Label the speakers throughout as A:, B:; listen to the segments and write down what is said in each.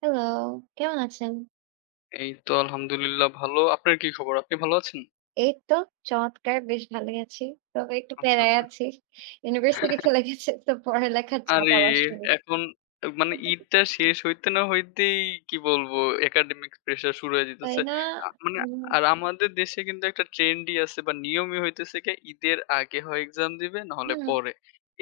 A: Hello, কেমন আছেন?
B: এই তো আলহামদুলিল্লাহ ভালো। আপনার কি খবর? আপনি ভালো আছেন?
A: এই তো চমৎকার বেশ ভালোই আছি। তবে একটু
B: আচ্ছা,
A: প্যারায়
B: আচ্ছা।
A: আছি। ইউনিভার্সিটি খুলে গেছে তো পড়ালেখার চাপ
B: আরে,
A: আবার শুরু।
B: এখন মানে ঈদটা শেষ হইতে না হইতেই কি বলবো, একাডেমিক প্রেশার শুরু হয়ে
A: তাই
B: যাইতেছে।
A: না?
B: মানে
A: হুম,
B: আর আমাদের দেশে কিন্তু একটা ট্রেন্ডই আছে বা নিয়মই হইতেছে কি ঈদের আগে হয় এক্সাম দিবে না হলে
A: হুম,
B: পরে।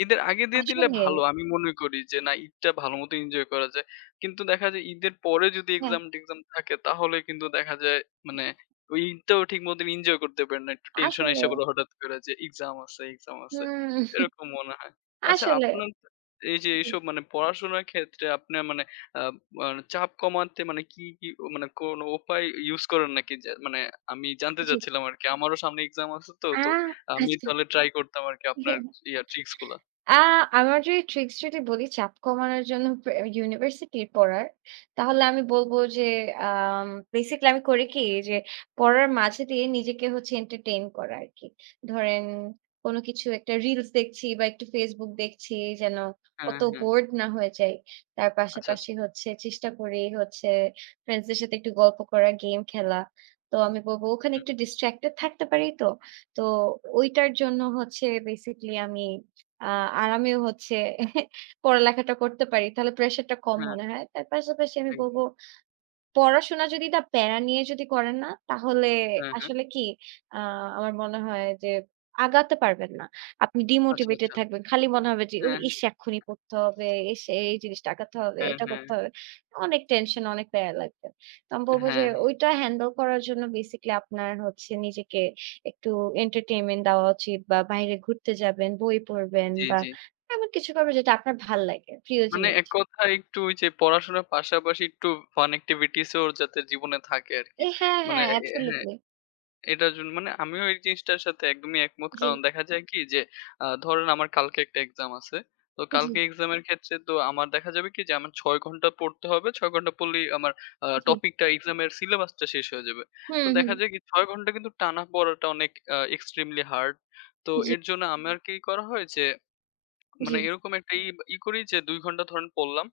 B: ঈদের আগে দিয়ে দিলে
A: আসলে
B: ভালো আমি মনে করি যে, না ঈদটা ভালো মতো এনজয় করা যায়। কিন্তু দেখা যায় ঈদের পরে যদি
A: হ্যাঁ,
B: এক্সাম-টেক্সাম থাকে তাহলে কিন্তু দেখা যায় মানে ওই ঈদটাও ঠিক মতন এনজয় করতে পারে না। একটু টেনশন
A: আসলে
B: আইসা পড়ে হঠাৎ করে যে এক্সাম আছে, এক্সাম আছে।
A: হুম,
B: এরকম মনে হয়। আচ্ছা,
A: আসলে
B: আপনার এই যে
A: জি,
B: এইসব মানে পড়াশোনার ক্ষেত্রে আপনার মানে আ মানে চাপ কমাতে মানে কি, কি মানে কোনো উপায় ইউজ করেন নাকি? যে মানে আমি জানতে
A: জি।
B: চাচ্ছিলাম আরকি। আমারও সামনে এক্সাম আছে তো,
A: আ
B: তো আমি
A: আচ্ছা।
B: তাহলে ট্রাই করতাম আরকি আপনার ট্রিকস গুলা।
A: আ
B: হুম।
A: আমার যদি ট্রিক্স যদি বলি চাপ কমানোর জন্য প্রে ইউনিভার্সিটির পড়ার, তাহলে আমি বলব যে আম বেসিক্যালি আমি করি কি যে পড়ার মাঝে দিয়ে নিজেকে হচ্ছে এন্টারটেইন করা আরকি। ধরেন কোন কিছু একটা রিলস দেখছি বা একটু Facebook দেখছি যেন
B: হ্যাঁ,
A: অত
B: হ্যাঁ।
A: বোরড না হয়ে যাই। তার
B: আচ্ছা, আচ্ছা।
A: পাশাপাশি হচ্ছে চেষ্টা করি হচ্ছে ফ্রেন্ডসদের সাথে একটু গল্প করা, গেম খেলা। তো আমি বলব ওখানে
B: হুম,
A: একটু
B: হুম।
A: ডিস্ট্রাক্টেড থাকতে পারি তো। তো ঐটার জন্য হচ্ছে বেসিক্যালি আমি আ আর আমিও হচ্ছে পড়ালেখাটা করতে পারি। তাহলে প্রেশারটা কম
B: হ্যাঁ,
A: মনে হয়। তার পাশাপাশি আমি বলব
B: একদম।
A: পড়াশোনা যদি না প্যারা নিয়ে যদি করেন না, তাহলে
B: হ্যাঁ, হ্যাঁ।
A: আসলে কি আ আমার মনে হয় যে আগাতে পারবেন না। আপনি
B: আচ্ছা,
A: ডিমোটিভেটেড
B: আচ্ছা।
A: থাকবেন। খালি মনে হবে যে, "ওই
B: হ্যাঁ, হ্যাঁ।
A: ইস! এক্ষুনি পড়তে হবে। ইস! এই জিনিসটা আগাতে হবে,
B: হ্যাঁ,
A: এটা
B: হ্যাঁ।
A: করতে হবে।" অনেক টেনশন, অনেক প্যারা লাগবে। তো আমি বলব যে
B: হ্যাঁ, হ্যাঁ।
A: ওইটা হ্যান্ডেল করার জন্য বেসিক্যালি আপনার হচ্ছে নিজেকে একটু এন্টারটেইনমেন্ট দেওয়া উচিত বা বাইরে ঘুরতে যাবেন, বই পড়বেন
B: জি,
A: বা
B: জি।
A: এমন কিছু করবেন যেটা আপনার ভাল লাগে, প্রিয়
B: মানে
A: জিনিস।
B: এক কথায় একটু ওই যে পড়াশোনার পাশাপাশি একটু ফান অ্যাক্টিভিটিস ও যাতে জীবনে থাকে আরকি।
A: এ হ্যাঁ,
B: মানে
A: হ্যাঁ,
B: এ হ্যাঁ।
A: অ্যাবসোলিউটলি।
B: এটার জন্য মানে আমিও এই জিনিসটার সাথে একদমই একমত।
A: জি,
B: কারণ দেখা যায় কি যে ধরেন আমার কালকে একটা এক্সাম আছে। তো
A: জি,
B: কালকে এক্সামের ক্ষেত্রে তো আমার দেখা যাবে কি যে আমার ৬ ঘন্টা পড়তে হবে। ৬ ঘন্টা পড়লেই আমার
A: জি।
B: টপিকটা এক্সামের সিলেবাসটা শেষ হয়ে যাবে। তো
A: হুম, হুম।
B: দেখা যায় কি ৬ ঘন্টা কিন্তু টানা পড়াটা অনেক এক্সট্রিমলি হার্ড। তো
A: জি,
B: এর জন্য আমার কি করা হয় যে
A: জি,
B: মানে এরকম একটা ই ই করি যে ২ ঘন্টা ধরেন পড়লাম।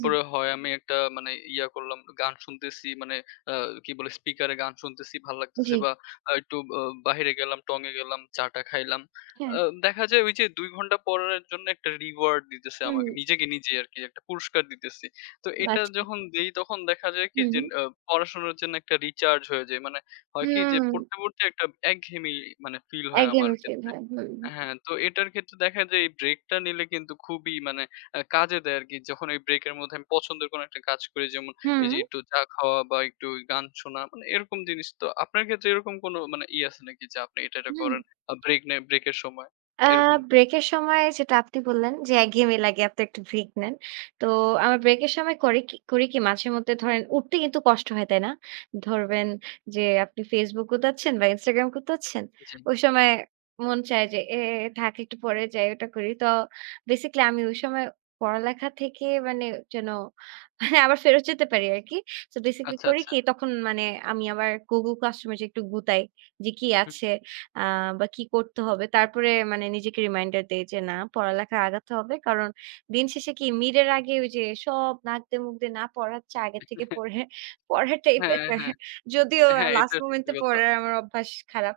A: জি,
B: হয় আমি একটা মানে করলাম, গান শুনতেছি মানে আ কি বলে স্পিকারে গান শুনতেছি ভাল লাগতেছে
A: জি।
B: বা একটু বাহিরে গেলাম, টঙে গেলাম, চা-টা খাইলাম।
A: হ্যাঁ।
B: আ দেখা যায় ওই যে ২ ঘন্টা পড়ার জন্য একটা রিওয়ার্ড দিতেছে
A: হুম,
B: আমাকে, নিজেকে নিজেই আরকি একটা পুরস্কার দিতেছি। তো এটা
A: আচ্ছা।
B: যখন দেই তখন দেখা যায় কি
A: হুম,
B: যে
A: হুম।
B: পড়াশোনার জন্য একটা রিচার্জ হয়ে যায়। মানে হয় কি যে
A: হুম,
B: পড়তে, পড়তে একটা একঘেয়েমি মানে ফিল হয় আমার
A: একঘেয়েমি ফিল
B: ক্ষেত্রে।
A: হয়। হুম,
B: হ্যাঁ, তো এটার ক্ষেত্রে দেখা যায় এই ব্রেকটা নিলে কিন্তু খুবই মানে কাজে দেয় আরকি। যখন এই ব্রেকের মধ্যে আমি পছন্দের কোনো একটা কাজ করি যেমন এই
A: হুম,
B: যে একটু চা খাওয়া বা একটু গান শোনা, মানে এরকম জিনিস। তো আপনার ক্ষেত্রে এরকম কোনো মানে ই আছে নাকি যে আপনি এটা
A: হুম।
B: করেন, ব্রেক নেন ব্রেকের সময়
A: আ
B: এরকম?
A: ব্রেকের সময় যেটা আপনি বললেন যে একঘেয়েমি লাগে আপনি একটু ব্রেক নেন। তো আমার ব্রেকের সময় করে কি করি কি মাঝে মধ্যে ধরেন উঠতে কিন্তু কষ্ট হয়, তাই না? ধরবেন যে আপনি Facebook গুতাচ্ছেন বা Instagram গুতাচ্ছেন।
B: জি।
A: ওই সময় মন চায় যে থাক একটু পরে যাই ওটা করি। তো বেসিক্যালি আমি ওই সময় পড়ালেখা থেকে মানে যেন মানে আবার ফেরত যেতে পারি আরকি। সো বেসিক্যালি
B: আচ্ছা,
A: করি
B: আচ্ছা।
A: কি তখন মানে আমি আবার Google Classroom এ যে একটু গুতাই যে কি
B: হুম।
A: আছে আ বা কি করতে হবে? তারপরে মানে নিজেকে রিমাইন্ডার দেই যে, না পড়ালেখায় আগাতে হবে। কারণ দিন শেষে কি মিড এর আগে ওই যে সব নাক দিয়ে মুখ দিয়ে না পড়ার চেয়ে আগে থেকে পড়ে পড়াটাই
B: হ্যাঁ,
A: বেটার।
B: হ্যাঁ।
A: যদিও
B: হ্যাঁ, এটা
A: লাস্ট মোমেন্ট
B: সত্যি
A: এ
B: কথা।
A: পড়ার আমার অভ্যাস খারাপ।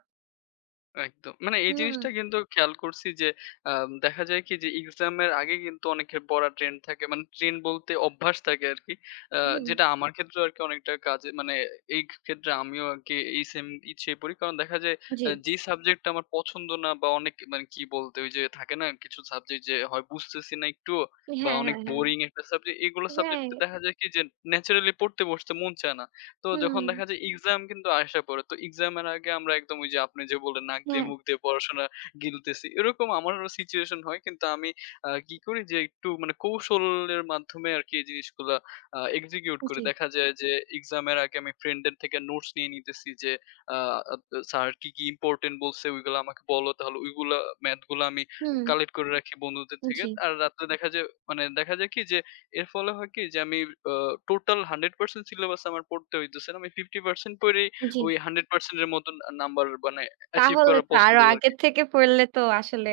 B: একদম। মানে এই
A: হুম,
B: জিনিসটা কিন্তু খেয়াল করছি যে দেখা যায় কি যে এক্সাম এর আগে কিন্তু অনেকের পড়া ট্রেন্ড থাকে। মানে ট্রেন্ড বলতে অভ্যাস থাকে আরকি। আ
A: হুম,
B: যেটা আমার ক্ষেত্রেও আরকি অনেকটা কাজে মানে এই ক্ষেত্রে আমিও আরকি এই সেম পিছিয়ে পড়ি। কারণ দেখা যায়
A: জি।
B: যে সাবজেক্টটা আমার পছন্দ না বা অনেক মানে কি বলতে ওই যে থাকে না কিছু সাবজেক্ট যে হয় বুঝতেছি না একটুও বা
A: হ্যাঁ,
B: অনেক
A: হ্যাঁ, হ্যাঁ।
B: বোরিং একটা সাবজেক্ট। এগুলো সাবজেক্ট
A: রাইট।
B: দেখা যায় কি যে ন্যাচারালি পড়তে বসতে মন চায় না। তো যখন
A: হুম,
B: দেখা যায় এক্সাম কিন্তু আইসা পড়ে। তো এক্সামের আগে আমরা একদম ওই যে আপনি যে বললেন নাক দিয়ে
A: হ্যাঁ,
B: মুখ দিয়ে পড়াশোনা গিলতেছি। এরকম আমারও সিচুয়েশন হয়। কিন্তু আমি কি করি যে একটু মানে কৌশলের মাধ্যমে আরকি এই জিনিসগুলা এক্সিকিউট করি।
A: জি।
B: দেখা যায় যে এক্সামের আগে আমি ফ্রেন্ডদের থেকে নোটস নিয়ে নিতেছি যে আ আব স্যার কি ইম্পোর্টেন্ট বলছে ওইগুলো আমাকে বলো। তাহলে ওইগুলা ম্যাথ গুলা আমি
A: হুম,
B: কালেক্ট করে রাখি বন্ধুদের থেকে।
A: জি,
B: আর রাত্রে দেখা যায় মানে দেখা যায় কি যে এর ফলে হয় কি যে আমি আ টোটাল 100% সিলেবাস আমার পড়তে হইতেছে না। আমি 50% পইড়াই
A: জি।
B: ওই 100% এর মতন নাম্বার মানে অ্যাচিভ
A: তাহলে
B: করা
A: তো আরো
B: পসিবল আরকি।
A: আগের থেকে পড়লে তো আসলে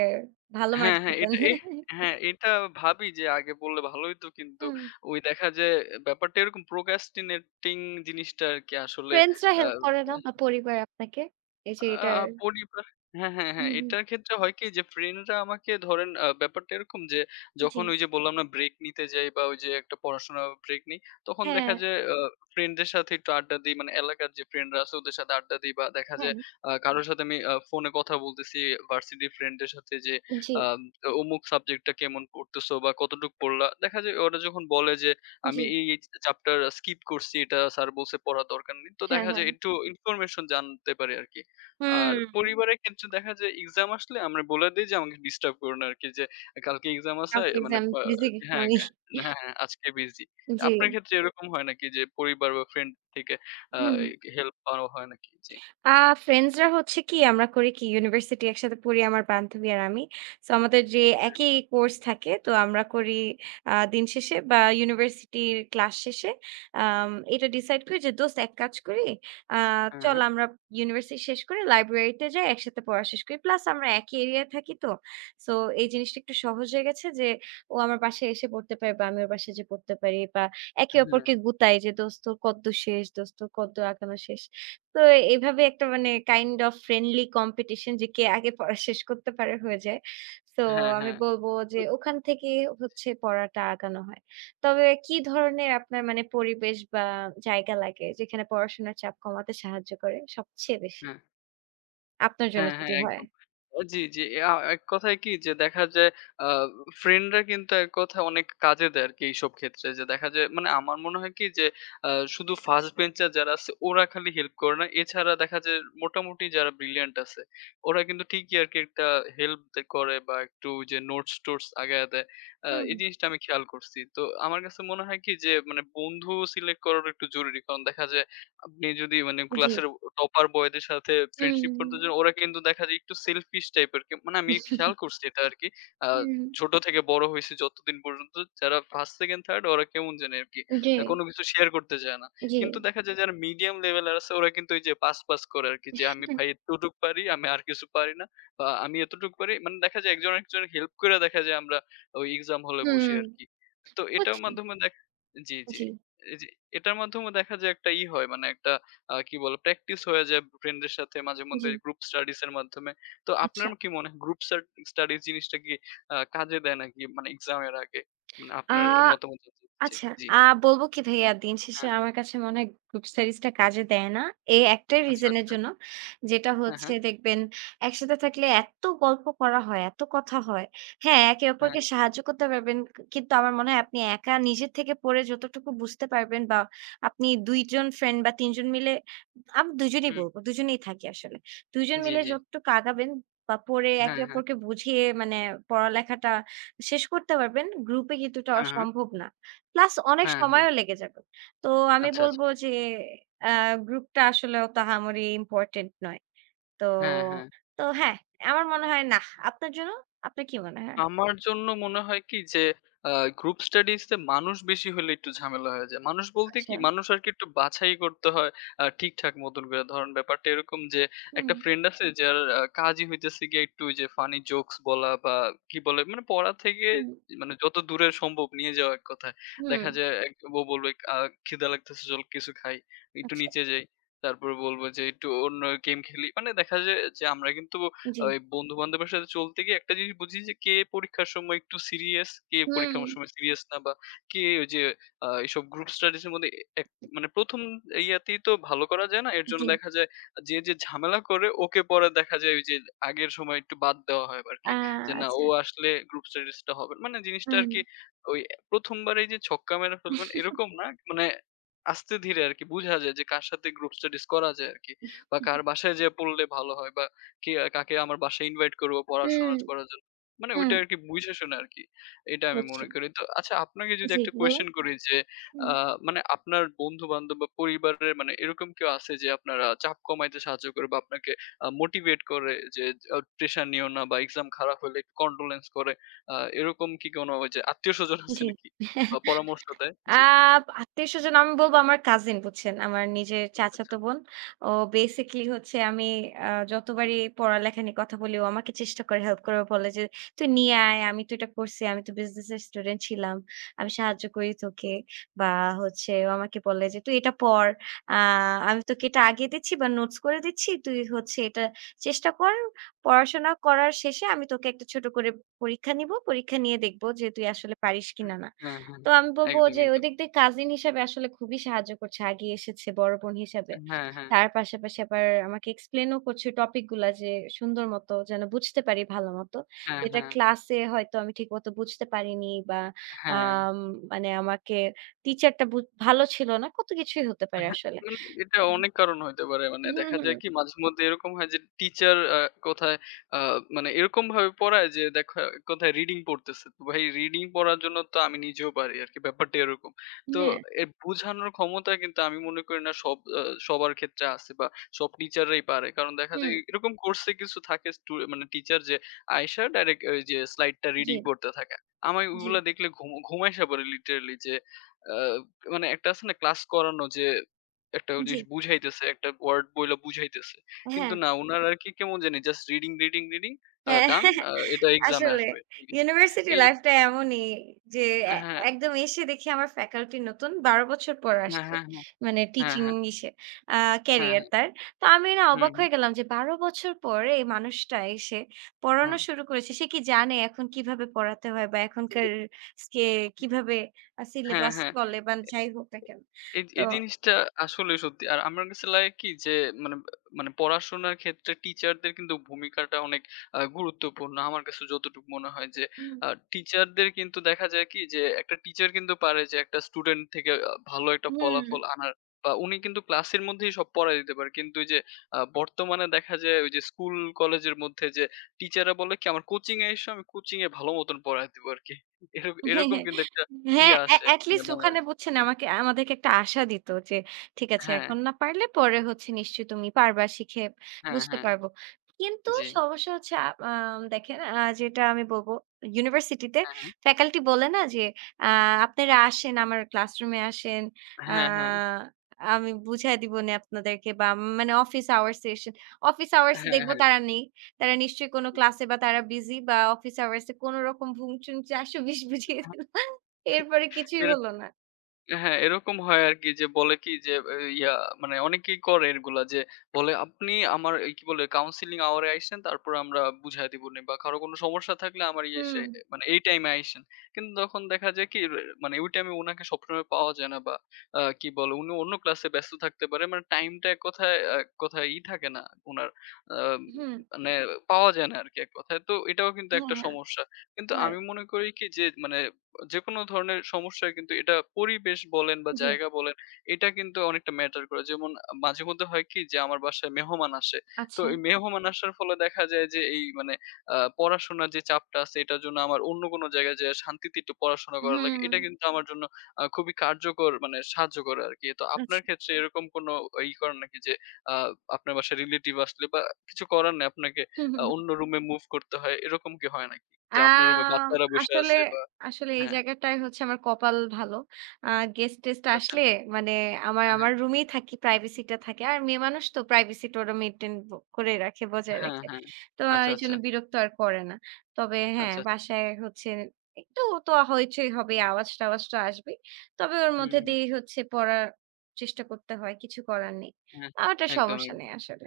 A: ভালো
B: হ্যাঁ,
A: মার্কস
B: হ্যাঁ,
A: পেতেন।
B: এটা এ হ্যাঁ, এটা ভাবি যে আগে পড়লে ভালো হইতো কিন্তু
A: হুম।
B: ওই দেখা যায় ব্যাপারটা এরকম procrastinating জিনিসটা আরকি আসলে
A: ফ্রেন্ডসরা হেল্প করে
B: আ
A: না বা পরিবার আপনাকে? এই যে
B: আ
A: এটার
B: পরিবার হ্যাঁ, হ্যাঁ, হ্যাঁ।
A: হুম, হুম।
B: এটার ক্ষেত্রে হয় কি যে ফ্রেন্ডরা আমাকে ধরেন ব্যাপারটা এরকম যে
A: জি।
B: যখন ওই যে বললাম না ব্রেক নিতে যাই বা ওই যে একটা পড়াশোনার ব্রেক নেই, তখন
A: হ্যাঁ,
B: দেখা যায় ফ্রেন্ডদের সাথে একটু আড্ডা দেই মানে এলাকার যে ফ্রেন্ডরা আছে ওদের সাথে আড্ডা দেই বা দেখা
A: হ্যাঁ।
B: যায় কারো সাথে আমি ফোনে কথা বলতেছি ভার্সিটির ফ্রেন্ডের সাথে যে
A: জি,
B: আম অমুক সাবজেক্টটা কেমন পড়তেছো বা কতটুক পড়লা? দেখা যায় ওরা যখন বলে যে,
A: জি।
B: আমি এই চ্যাপ্টার স্কিপ করছি এটা স্যার বলছে পড়ার দরকার নেই। তো
A: হ্যাঁ,
B: দেখা যায়
A: হ্যাঁ।
B: একটু ইনফরমেশন জানতে পারি আরকি। আর
A: হুম,
B: পরিবারের ক্ষেত্রে দেখা যায় এক্সাম আসলে আমরা বলে দেই যে আমাকে ডিস্টার্ব করো না আরকি যে কালকে এক্সাম আছে,
A: কালকে
B: মানে
A: এক্সাম, দিছি
B: হ্যাঁ,
A: আমি
B: হ্যাঁ, হ্যাঁ হ্যাঁ, আজকে বিজি।
A: জি,
B: আপনার ক্ষেত্রে এরকম হয় নাকি যে পরিবার বা ফ্রেন্ড থেকে আ
A: হুম।
B: হেল্প পাওয়া হয় নাকি? জি।
A: আ ফ্রেন্ডসরা হচ্ছে কি আমরা করি কি ইউনিভার্সিটি একসাথে পড়ি আমার বান্ধবী আর আমি। সো আমাদের যে একই কোর্স থাকে তো আমরা করি দিন শেষে বা ইউনিভার্সিটির ক্লাস শেষে এটা ডিসাইড করি যে দোস্ত এক কাজ করি। আ
B: হ্যাঁ,
A: চল আমরা ইউনিভার্সিটি শেষ করে লাইব্রেরিতে যাই একসাথে পড়া শেষ করি। প্লাস আমরা একই এরিয়ায় থাকি তো। সো এই জিনিসটা একটু সহজ হয়ে গেছে যে ও আমার বাসায় এসে পড়তে পারে বা আমি ওর বাসায় যেয়ে পড়তে পারি বা একে
B: হ্যাঁ, হ্যাঁ,
A: অপরকে গুতাই যে দোস্ত তোর কদ্দুর শেষ, দোস্ত তোর কদ্দুর আগানো শেষ। তো এভাবে একটা মানে কাইন্ড অফ ফ্রেন্ডলি কম্পিটিশন যে কে আগে পড়া শেষ করতে পারে হয়ে যায়। সো
B: হ্যাঁ,
A: আমি
B: হ্যাঁ।
A: বলব যে ওখান থেকে হচ্ছে
B: জি।
A: পড়াটা আগানো হয়। তবে কি ধরনের আপনার মানে পরিবেশ বা জায়গা লাগে যেখানে পড়াশোনার চাপ কমাতে সাহায্য করে সবচেয়ে বেশি?
B: হ্যাঁ।
A: আপনার জন্য
B: হ্যাঁ,
A: যদি
B: হ্যাঁ,
A: হয়।
B: একদম। জি, জি। এক কথায় কি যে দেখা যায় আ ফ্রেন্ডরা কিন্তু এক কথায় অনেক কাজে দেয় আরকি এইসব ক্ষেত্রে। যে দেখা যায় মানে আমার মনে হয় কি যে শুধু ফার্স্ট বেঞ্চার যারা আছে ওরা খালি হেল্প করে না। এছাড়া দেখা যায় মোটামুটি যারা ব্রিলিয়ান্ট আছে ওরা কিন্তু ঠিকই আরকি একটা হেল্প দে করে বা একটু ওই যে নোটস-টোটস আগায়া দেয়।
A: হুম,
B: এই
A: হুম।
B: জিনিসটা আমি খেয়াল করছি। তো আমার কাছে মনে হয় কি যে মানে বন্ধু সিলেক্ট করাটা একটু জরুরি। কারণ দেখা যায় আপনি যদি মানে
A: জি।
B: ক্লাসের টপার বয়দের সাথে
A: হুম,
B: ফ্রেন্ডশিপ
A: হুম, হুম।
B: করতে যান, ওরা কিন্তু দেখা যায় একটু সেলফিশ টাইপের। কে মানে আমি খেয়াল করছি এটা আরকি। আ
A: হুম।
B: ছোট থেকে বড় হইছি যতদিন পর্যন্ত যারা 1st, 2nd, 3rd ওরা কেমন জানি আরকি।
A: জি,
B: কোনো কিছু শেয়ার করতে চায় না।
A: জি।
B: কিন্তু দেখা যায় যারা মিডিয়াম লেভেলের আছে ওরা কিন্তু ওই যে পাস, পাস করে আরকি যে আমি ভাই এতটুক পারি, আমি আর কিছু পারি না। বা আমি এতটুক পারি। মানে দেখা যায় একজন আরেকজনের হেল্প করে দেখা যায় আমরা ওই এক্সাম হলে বসি
A: হুম,
B: আরকি। তো এটার
A: বুঝছি।
B: মাধ্যমে দেখ জি, জি।
A: জি,
B: এই যে এটার মাধ্যমে দেখা যায় একটা ই হয় মানে একটা আহ, কি বলে প্র্যাকটিস হয়ে যায় ফ্রেন্ডদের সাথে মাঝে মধ্যে
A: জি।
B: গ্রুপ স্টাডিজ এর মাধ্যমে। তো আপনার
A: আচ্ছা।
B: কি মনে হয় গ্রুপ স্টাডিজ জিনিসটা কি আহ, কাজে দেয় নাকি মানে এক্সাম এর আগে? মানে
A: আ
B: আপনার মতামত জানতে চাচ্ছি।
A: আচ্ছা,
B: জি,
A: আ বলব কি ভাইয়া দিন শেষে
B: হ্যাঁ,
A: আমার কাছে মনে হয় গ্রুপ স্টাডিজটা কাজে দেয় না। এই একটাই
B: আচ্ছা,
A: রিজনের
B: আচ্ছা,
A: জন্য। যেটা
B: হ্যাঁ,
A: হচ্ছে
B: হ্যাঁ,
A: দেখবেন একসাথে থাকলে এত গল্প করা হয়, এত কথা হয়। হ্যাঁ, একে
B: হ্যাঁ,
A: অপরকে সাহায্য করতে পারবেন। কি কিন্তু আমার মনে হয় আপনি একা নিজের থেকে পড়ে যতটুকু বুঝতে পারবেন বা আপনি ২ জন ফ্রেন্ড বা ৩ জন মিলে আমি ২ জনই
B: হুম,
A: বলব, ২ জনেই থাকি আসলে। ২ জন
B: জি,
A: মিলে
B: জি,
A: যতটুকু আগাবেন বা পড়ে
B: হ্যাঁ,
A: একে
B: হ্যাঁ,
A: অপরকে বুঝিয়ে মানে পড়ালেখাটা শেষ করতে পারবেন, গ্রুপে কিন্তু এটা
B: হ্যাঁ, হ্যাঁ,
A: অসম্ভব না। প্লাস অনেক
B: হ্যাঁ, হ্যাঁ,
A: সময়ও লেগে যাবে। তো আমি
B: আচ্ছা, আচ্ছা,
A: বলব যে আ গ্রুপটা আসলে অত আহামরি ইম্পোর্টেন্ট নয়। তো,
B: হ্যাঁ, হ্যাঁ।
A: তো হ্যাঁ, আমার মনে হয় নাহ। আপনার জন্য? আপনার কি মনে হয়?
B: আমার জন্য মনে হয় কি যে আ গ্রুপ স্টাডিজ তে মানুষ বেশি হলে একটু ঝামেলা হয়ে যায়। মানুষ বলতে কি,
A: আচ্ছা।
B: মানুষ আরকি একটু বাছাই করতে হয় ঠিকঠাক মতন করে। ধরেন ব্যাপারটা এরকম যে
A: হুম,
B: একটা ফ্রেন্ড আছে যার কাজই হইতেছে গিয়ে একটু ওই যে ফানি জোকস বলা বা কি বলে মানে পড়া থেকে
A: হুম,
B: মানে যত দূরে সম্ভব নিয়ে যাওয়া এক কথায়।
A: হুম।
B: দেখা যায় এক ও বলবে খিদা লাগতেছে চল কিছু খাই। একটু
A: আচ্ছা,
B: নিচে যাই। তারপরে বলবো যে একটু অন্য গেম খেলি। মানে দেখা যায় যে আমরা কিন্তু
A: জি।
B: ওই বন্ধু-বান্ধবের সাথে চলতে গিয়ে একটা জিনিস বুঝি যে কে পরীক্ষার সময় একটু সিরিয়াস, কে
A: হুম,
B: পরীক্ষার সময় সিরিয়াস না বা কে ওই যে এইসব গ্রুপ স্টাডিজ এর মধ্যে এক মানে ১ম ইয়াতেই তো ভালো করা যায় না। এর জন্য
A: জি।
B: দেখা যায় যে, যে ঝামেলা করে ওকে পরে দেখা যায় ওই যে আগের সময় একটু বাদ দেওয়া হয়
A: আ
B: আরকি। যে না, ও
A: আচ্ছা।
B: আসলে গ্রুপ স্টাডিজ টা হবে না। মানে জিনিসটা
A: হুম।
B: আরকি ওই ১ম বারেই যে ছক্কা মেরে ফেলবেন এরকম না। মানে আস্তে ধীরে আরকি বুঝা যায় যে কার সাথে গ্রুপ স্টাডিজ করা যায় আরকি। বা কার বাসায় যেয়ে পড়লে ভালো হয় বা কে, কাকে আমার বাসায় ইনভাইট করবো
A: হুম,
B: পড়াশোনা করার জন্য। মানে
A: হুম,
B: ওইটা আরকি বুঝে শুনে আরকি। এটা আমি
A: বুঝছি।
B: মনে করি। তো আচ্ছা, আপনাকে যদি
A: জি,
B: একটা
A: বলুন।
B: কোয়েশ্চেন করি যে
A: হুম।
B: আ মানে আপনার বন্ধু-বান্ধব বা পরিবারের মানে এরকম কেউ আছে যে আপনারা চাপ কমাইতে সাহায্য করে বা আপনাকে মোটিভেট করে যে প্রেশার নিও না বা এক্সাম খারাপ হলে একটু কন্ডোলেন্স করে। এরকম কি কোনো ওই যে আত্মীয়স্বজন আছে
A: জি।
B: নাকি? বা পরামর্শ দেয়?
A: আ
B: জি।
A: আত্মীয়স্বজন আমি বলবো আমার কাজিন বুঝছেন? আমার নিজের
B: আচ্ছা, আচ্ছা।
A: চাচাতো বোন। ও বেসিক্যালি হচ্ছে আমি যতবারই পড়ালেখা নিয়ে কথা বলি, ও আমাকে চেষ্টা করে হেল্প করে বলে যে, "তুই নিয়ে আয়। আমি তো এটা করছি। আমি তো বিজনেসের স্টুডেন্ট ছিলাম। আমি সাহায্য করি তোকে।" বা হচ্ছে ও আমাকে বলে যে, "তুই এটা পড়। আ আমি তোকে এটা আগিয়ে দিচ্ছি বা নোটস করে দিচ্ছি। তুই হচ্ছে এটা চেষ্টা কর। পড়াশোনা করার শেষে আমি তোকে একটা ছোট করে পরীক্ষা নিব। পরীক্ষা নিয়ে দেখব যে তুই আসলে পারিস
B: হুম।
A: কিনা না।
B: হ্যাঁ, হ্যাঁ।
A: তো আমি বলব
B: একদম,
A: যে ওই
B: একদম।
A: দিক দিয়ে কাজিন হিসাবে আসলে খুবই সাহায্য করছে। আগিয়ে এসেছে বড় বোন হিসাবে।
B: হ্যাঁ, হ্যাঁ।
A: তার পাশাপাশি আবার আমাকে এক্সপ্লেইন ও করছে টপিক গুলা যে সুন্দর মতো যেন বুঝতে পারি ভালো মতো।
B: হ্যাঁ,
A: যেটা
B: হ্যাঁ।
A: ক্লাসে হয়তো আমি ঠিক মতো বুঝতে পারিনি বা
B: হ্যাঁ।
A: আম মানে আমাকে টিচারটা বু ভালো ছিল না। কত কিছুই হতে পারে আসলে।
B: মানে এটা অনেক কারণ হইতে পারে। মানে
A: হুম,
B: দেখা
A: হুম।
B: যায় কি মাঝে মধ্যে এরকম হয় যে টিচার কোথায় আ মানে এরকম ভাবে পড়ায় যে দেখা কোথায় রিডিং পড়তেছে। তো ভাই, রিডিং পড়ার জন্য তো আমি নিজেও পারি আরকি, ব্যাপারটা এরকম। তো
A: হ্যাঁ,
B: এ বুঝানোর ক্ষমতা কিন্তু আমি মনে করি না সব সবার ক্ষেত্রে আছে বা সব টিচাররাই পারে। কারণ দেখা যায়
A: হুম।
B: এরকম কোর্সে কিছু থাকে স্টু মানে টিচার যে আইসা ডাইরেক্ট ওই যে স্লাইডটা
A: জি,
B: রিডিং পড়তে থাকে। আমি
A: জি,
B: ওগুলা দেখলে ঘুম ঘুম আইসা পড়ি লিটারেলি যে আ মানে একটা আছে না ক্লাস করানো যে একটা
A: জি।
B: জিনিস বুঝাইতেছে, একটা ওয়ার্ড বইলা বুঝাইতেছে। কিন্তু
A: হ্যাঁ।
B: না, উনার আরকি কেমন জানি জাস্ট রিডিং, রিডিং, রিডিং
A: হ্যাঁ,
B: ডান এটা এক্সামে
A: আসলে
B: আসবে। ঠিক আছে।
A: ইউনিভার্সিটি
B: এই
A: লাইফটা এমনই যে এ
B: হ্যাঁ,
A: একদম এসে দেখি আমার ফ্যাকাল্টি নতুন ১২ বছর পর
B: হ্যাঁ,
A: আসছে।
B: হ্যাঁ, হ্যাঁ,
A: মানে
B: হ্যাঁ,
A: টিচিং
B: হ্যাঁ,
A: ইসে আ
B: হ্যাঁ,
A: ক্যারিয়ার
B: হ্যাঁ,
A: তার। তো আমি না
B: হুম,
A: অবাক
B: হুম,
A: হয়ে গেলাম যে ১২ বছর পর এই মানুষটা এসে
B: হুম।
A: পড়ানো শুরু করেছে। সে কি জানে এখন কিভাবে পড়াতে হয় বা এখনকার স্কে কিভাবে
B: হ্যাঁ,
A: সিলেবাস
B: হ্যাঁ।
A: চলে বা যাই হোক না কেন।
B: এই
A: তো
B: এই জিনিসটা আসলেই সত্যি। আর আমার কাছে লাগে কি যে মানে মানে পড়াশোনার ক্ষেত্রে টিচারদের কিন্তু ভূমিকাটা অনেক গুরুত্বপূর্ণ। আমার কাছে যতটুকু মনে হয় যে
A: হুম,
B: আ টিচারদের কিন্তু দেখা যায় কি যে একটা টিচার কিন্তু পারে যে একটা স্টুডেন্ট থেকে ভালো একটা
A: হুম।
B: ফলাফল আনার বা উনি কিন্তু ক্লাসের মধ্যেই সব পড়ায় দিতে পারে। কিন্তু ওই যে বর্তমানে দেখা যায় ওই যে স্কুল কলেজের মধ্যে যে টিচাররা বলে কি আমার কোচিং এ এসো, আমি কোচিং এ ভালো মতন পড়ায় দিবো আরকি। এরকম
A: হ্যাঁ,
B: এরকম
A: হ্যাঁ।
B: কিন্তু একটা
A: হ্যাঁ,
B: ইয়ে
A: অ্যা
B: আসে
A: at
B: মানে
A: least ওখানে
B: বাংলাদেশে।
A: বুঝছেন
B: জি,
A: আমাকে আমাদেরকে একটা আশা দিত যে, ঠিক আছে
B: হ্যাঁ।
A: এখন না পারলে পরে হচ্ছে নিশ্চয়ই তুমি পারবা, শিখে
B: হ্যাঁ,
A: বুঝতে
B: হ্যাঁ।
A: পারবো। কিন্তু
B: জি।
A: সমস্যা হচ্ছে আ আম দেখেন যেটা আমি বলব ইউনিভার্সিটিতে
B: হ্যাঁ, হ্যাঁ।
A: ফ্যাকাল্টি বলে না যে, আ "আপনারা আসেন আমার ক্লাসরুমে আসেন। আ
B: হ্যাঁ, হ্যাঁ।
A: আমি বুঝায় দিবনে আপনাদেরকে" বা মানে অফিস আওয়ার্স এ এসে অফিস আওয়ার্স এ দেখব
B: হ্যাঁ,
A: তারা নেই। তারা নিশ্চয়ই কোনো ক্লাসে বা তারা বিজি বা অফিস আওয়ার্স এ কোনরকম ভুং-চুং ৪২০ বুঝিয়ে দিল।
B: হ্যাঁ।
A: এরপরে কিছুই হলো না।
B: হ্যাঁ, এরকম হয় আরকি যে বলে কি যে এ ইয়া মানে অনেকেই করে এগুলা যে বলে, "আপনি আমার এই কি বলে কাউন্সেলিং আওয়ার এ আইসেন, তারপর আমরা বুঝায় দিবনি বা কারো কোনো সমস্যা থাকলে আমার ইয়ে এসে
A: হুম,
B: মানে এই টাইমে আইসেন।" কিন্তু তখন দেখা যায় কি রে মানে ওই টাইমে উনাকে সবসময় পাওয়া যায় না বা কি বলে উনি অন্য ক্লাসে ব্যস্ত থাকতে পারে। মানে টাইমটা এক কথায় এক কথায় ই থাকে না উনার আ
A: হুম।
B: মানে পাওয়া যায় না আরকি এক কথায়। তো এটাও কিন্তু
A: হ্যাঁ,
B: একটা
A: হ্যাঁ।
B: সমস্যা। কিন্তু আমি
A: রাইট।
B: মনে করি কি যে মানে যেকোনো ধরনের সমস্যায় কিন্তু এটা পরিবেশ বলেন বা
A: জি।
B: জায়গা বলেন, এটা কিন্তু অনেকটা ম্যাটার করে। যেমন মাঝে মধ্যে হয় কি যে আমার বাসায় মেহমান আসে। তো
A: আচ্ছা।
B: এই মেহমান আসার ফলে দেখা যায় যে এই মানে পড়াশোনার যে চাপটা আছে এটার জন্য আমার অন্য কোনো জায়গায় যেয়ে শান্তিতে একটু পড়াশোনা করা লাগে।
A: হুম,
B: এটা কিন্তু আমার জন্য খুবই কার্যকর মানে সাহায্য করে আরকি। তো আপনার
A: আচ্ছা।
B: ক্ষেত্রে এরকম কোনো ই করেন নাকি যে আ আপনার বাসায় রিলেটিভ আসলে বা কিছু করার নাই আপনাকে অন্য রুমে মুভ করতে হয় এরকম কি হয় নাকি? যে আপনার রুমে
A: আম
B: বাচ্চারা বসে
A: আসলে,
B: আছে বা
A: আসলে এই
B: হ্যাঁ।
A: জায়গাটায় হচ্ছে আমার কপাল ভালো। আ গেস্ট-টেস্ট
B: আচ্ছা, আচ্ছা।
A: আসলে মানে আমার
B: হ্যাঁ, হ্যাঁ।
A: আমার রুমেই থাকি, প্রাইভেসি টা থাকে। আর মেয়ে মানুষ তো প্রাইভেসি টা ওরা মেইনটেইন করে রাখে, বজায়
B: হ্যাঁ,
A: রাখে।
B: হ্যাঁ।
A: তো
B: আচ্ছা, আচ্ছা।
A: এইজন্য বিরক্ত আর করে না। তবে হ্যাঁ,
B: আচ্ছা, আচ্ছা।
A: বাসায় হচ্ছে একটু তো হইচই হবে, আওয়াজ-টাওয়াজ তো আসবেই। তবে ওর
B: হুম,
A: মধ্যে
B: হুম।
A: দিয়েই হচ্ছে পড়ার চেষ্টা করতে হয়, কিছু করার নেই।
B: হ্যাঁ,
A: ওটা
B: একদম,
A: সমস্যা
B: একদম।
A: নেই আসলে।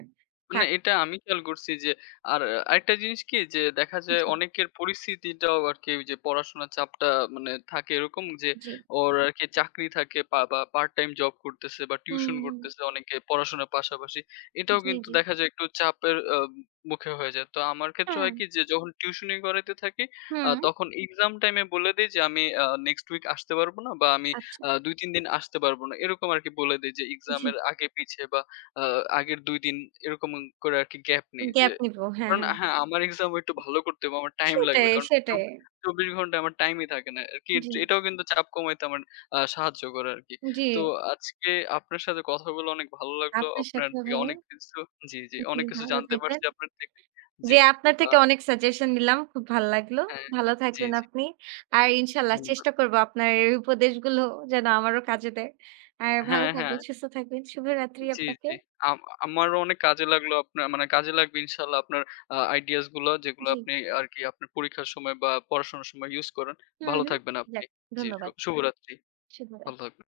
B: মানে
A: থাক
B: এটা আমি খেয়াল করছি যে আর আরেকটা জিনিস কি যে দেখা যায়
A: জি,
B: অনেকের পরিস্থিতিটাও আর কি ওই যে পড়াশোনার চাপটা মানে থাকে এরকম যে
A: জি।
B: ওর আর কি চাকরি থাকে বা পার্ট টাইম জব করতেছে বা
A: হুম,
B: টিউশন
A: হুম।
B: করতেছে অনেকে পড়াশোনার পাশাপাশি। এটাও
A: জি,
B: কিন্তু
A: জি।
B: দেখা যায় একটু চাপের আহ, মুখে হয়ে যায়। তো আমার ক্ষেত্রে
A: হ্যাঁ,
B: হয় কি যে যখন টিউশনি করাইতে থাকি আহ,
A: হুম।
B: তখন এক্সাম টাইমে বলে দিই যে আমি নেক্সট উইক আসতে পারবো না বা আমি
A: আচ্ছা,
B: আহ, 2 3 দিন আসতে পারবো না এরকম আর কি বলে দিই যে
A: জি।
B: এক্সামের আগে পিছে আ আগের ২ দিন এরকম করে আরকি গ্যাপ নেই যে
A: গ্যাপ নিবো। হ্যাঁ,
B: কারণ
A: হ্যাঁ।
B: হ্যাঁ, আমার এক্সামও একটু ভালো করতে হবে। আমার টাইম লাগবে।
A: সেটাই,
B: কারণ চব
A: সেটাই।
B: ২৪ ঘন্টা আমার টাইমই থাকে না আরকি।
A: জি,
B: এটাও কিন্তু চাপ কমাইতে আমার সাহায্য করে আরকি।
A: জি।
B: তো আজকে আপনার সাথে কথা বলে অনেক ভালো লাগলো।
A: আপনার
B: আপনার
A: সাথেও
B: থেকে
A: ভাইয়া।
B: অনেক কিছু জি, জি।
A: জি,
B: অনেক কিছু
A: ভালো
B: জানতে
A: থাকবেন।
B: পারছি আপনার থেকে।
A: জি,
B: জি।
A: আপনার
B: আ
A: থেকে অনেক সাজেশন নিলাম। খুব ভাল লাগলো।
B: হ্যাঁ।
A: ভালো
B: জি,
A: থাকবেন
B: জি।
A: আপনি। আর ইনশাআল্লাহ
B: ধন্যবাদ।
A: চেষ্টা করব আপনার এই উপদেশগুলো যেন আমারও কাজে দেয়। আর ভালো
B: হ্যাঁ, হ্যাঁ।
A: থাকবেন, সুস্থ থাকবেন। শুভরাত্রি
B: জি,
A: আপনাকে।
B: জি। আম আমারও অনেক কাজে লাগলো আপনার মানে কাজে লাগবে ইনশাআল্লাহ আপনার আইডিয়াস গুলো যেগুলো
A: জি।
B: আপনি আরকি আপনার পরীক্ষার সময় বা পড়াশোনার সময় ইউস করেন।
A: হুম,
B: ভালো
A: হুম।
B: থাকবেন আপনি।
A: যাক
B: জি,
A: ধন্যবাদ।
B: শুভরাত্রি। ভালো
A: শুভরাত্রি।
B: থাকবেন।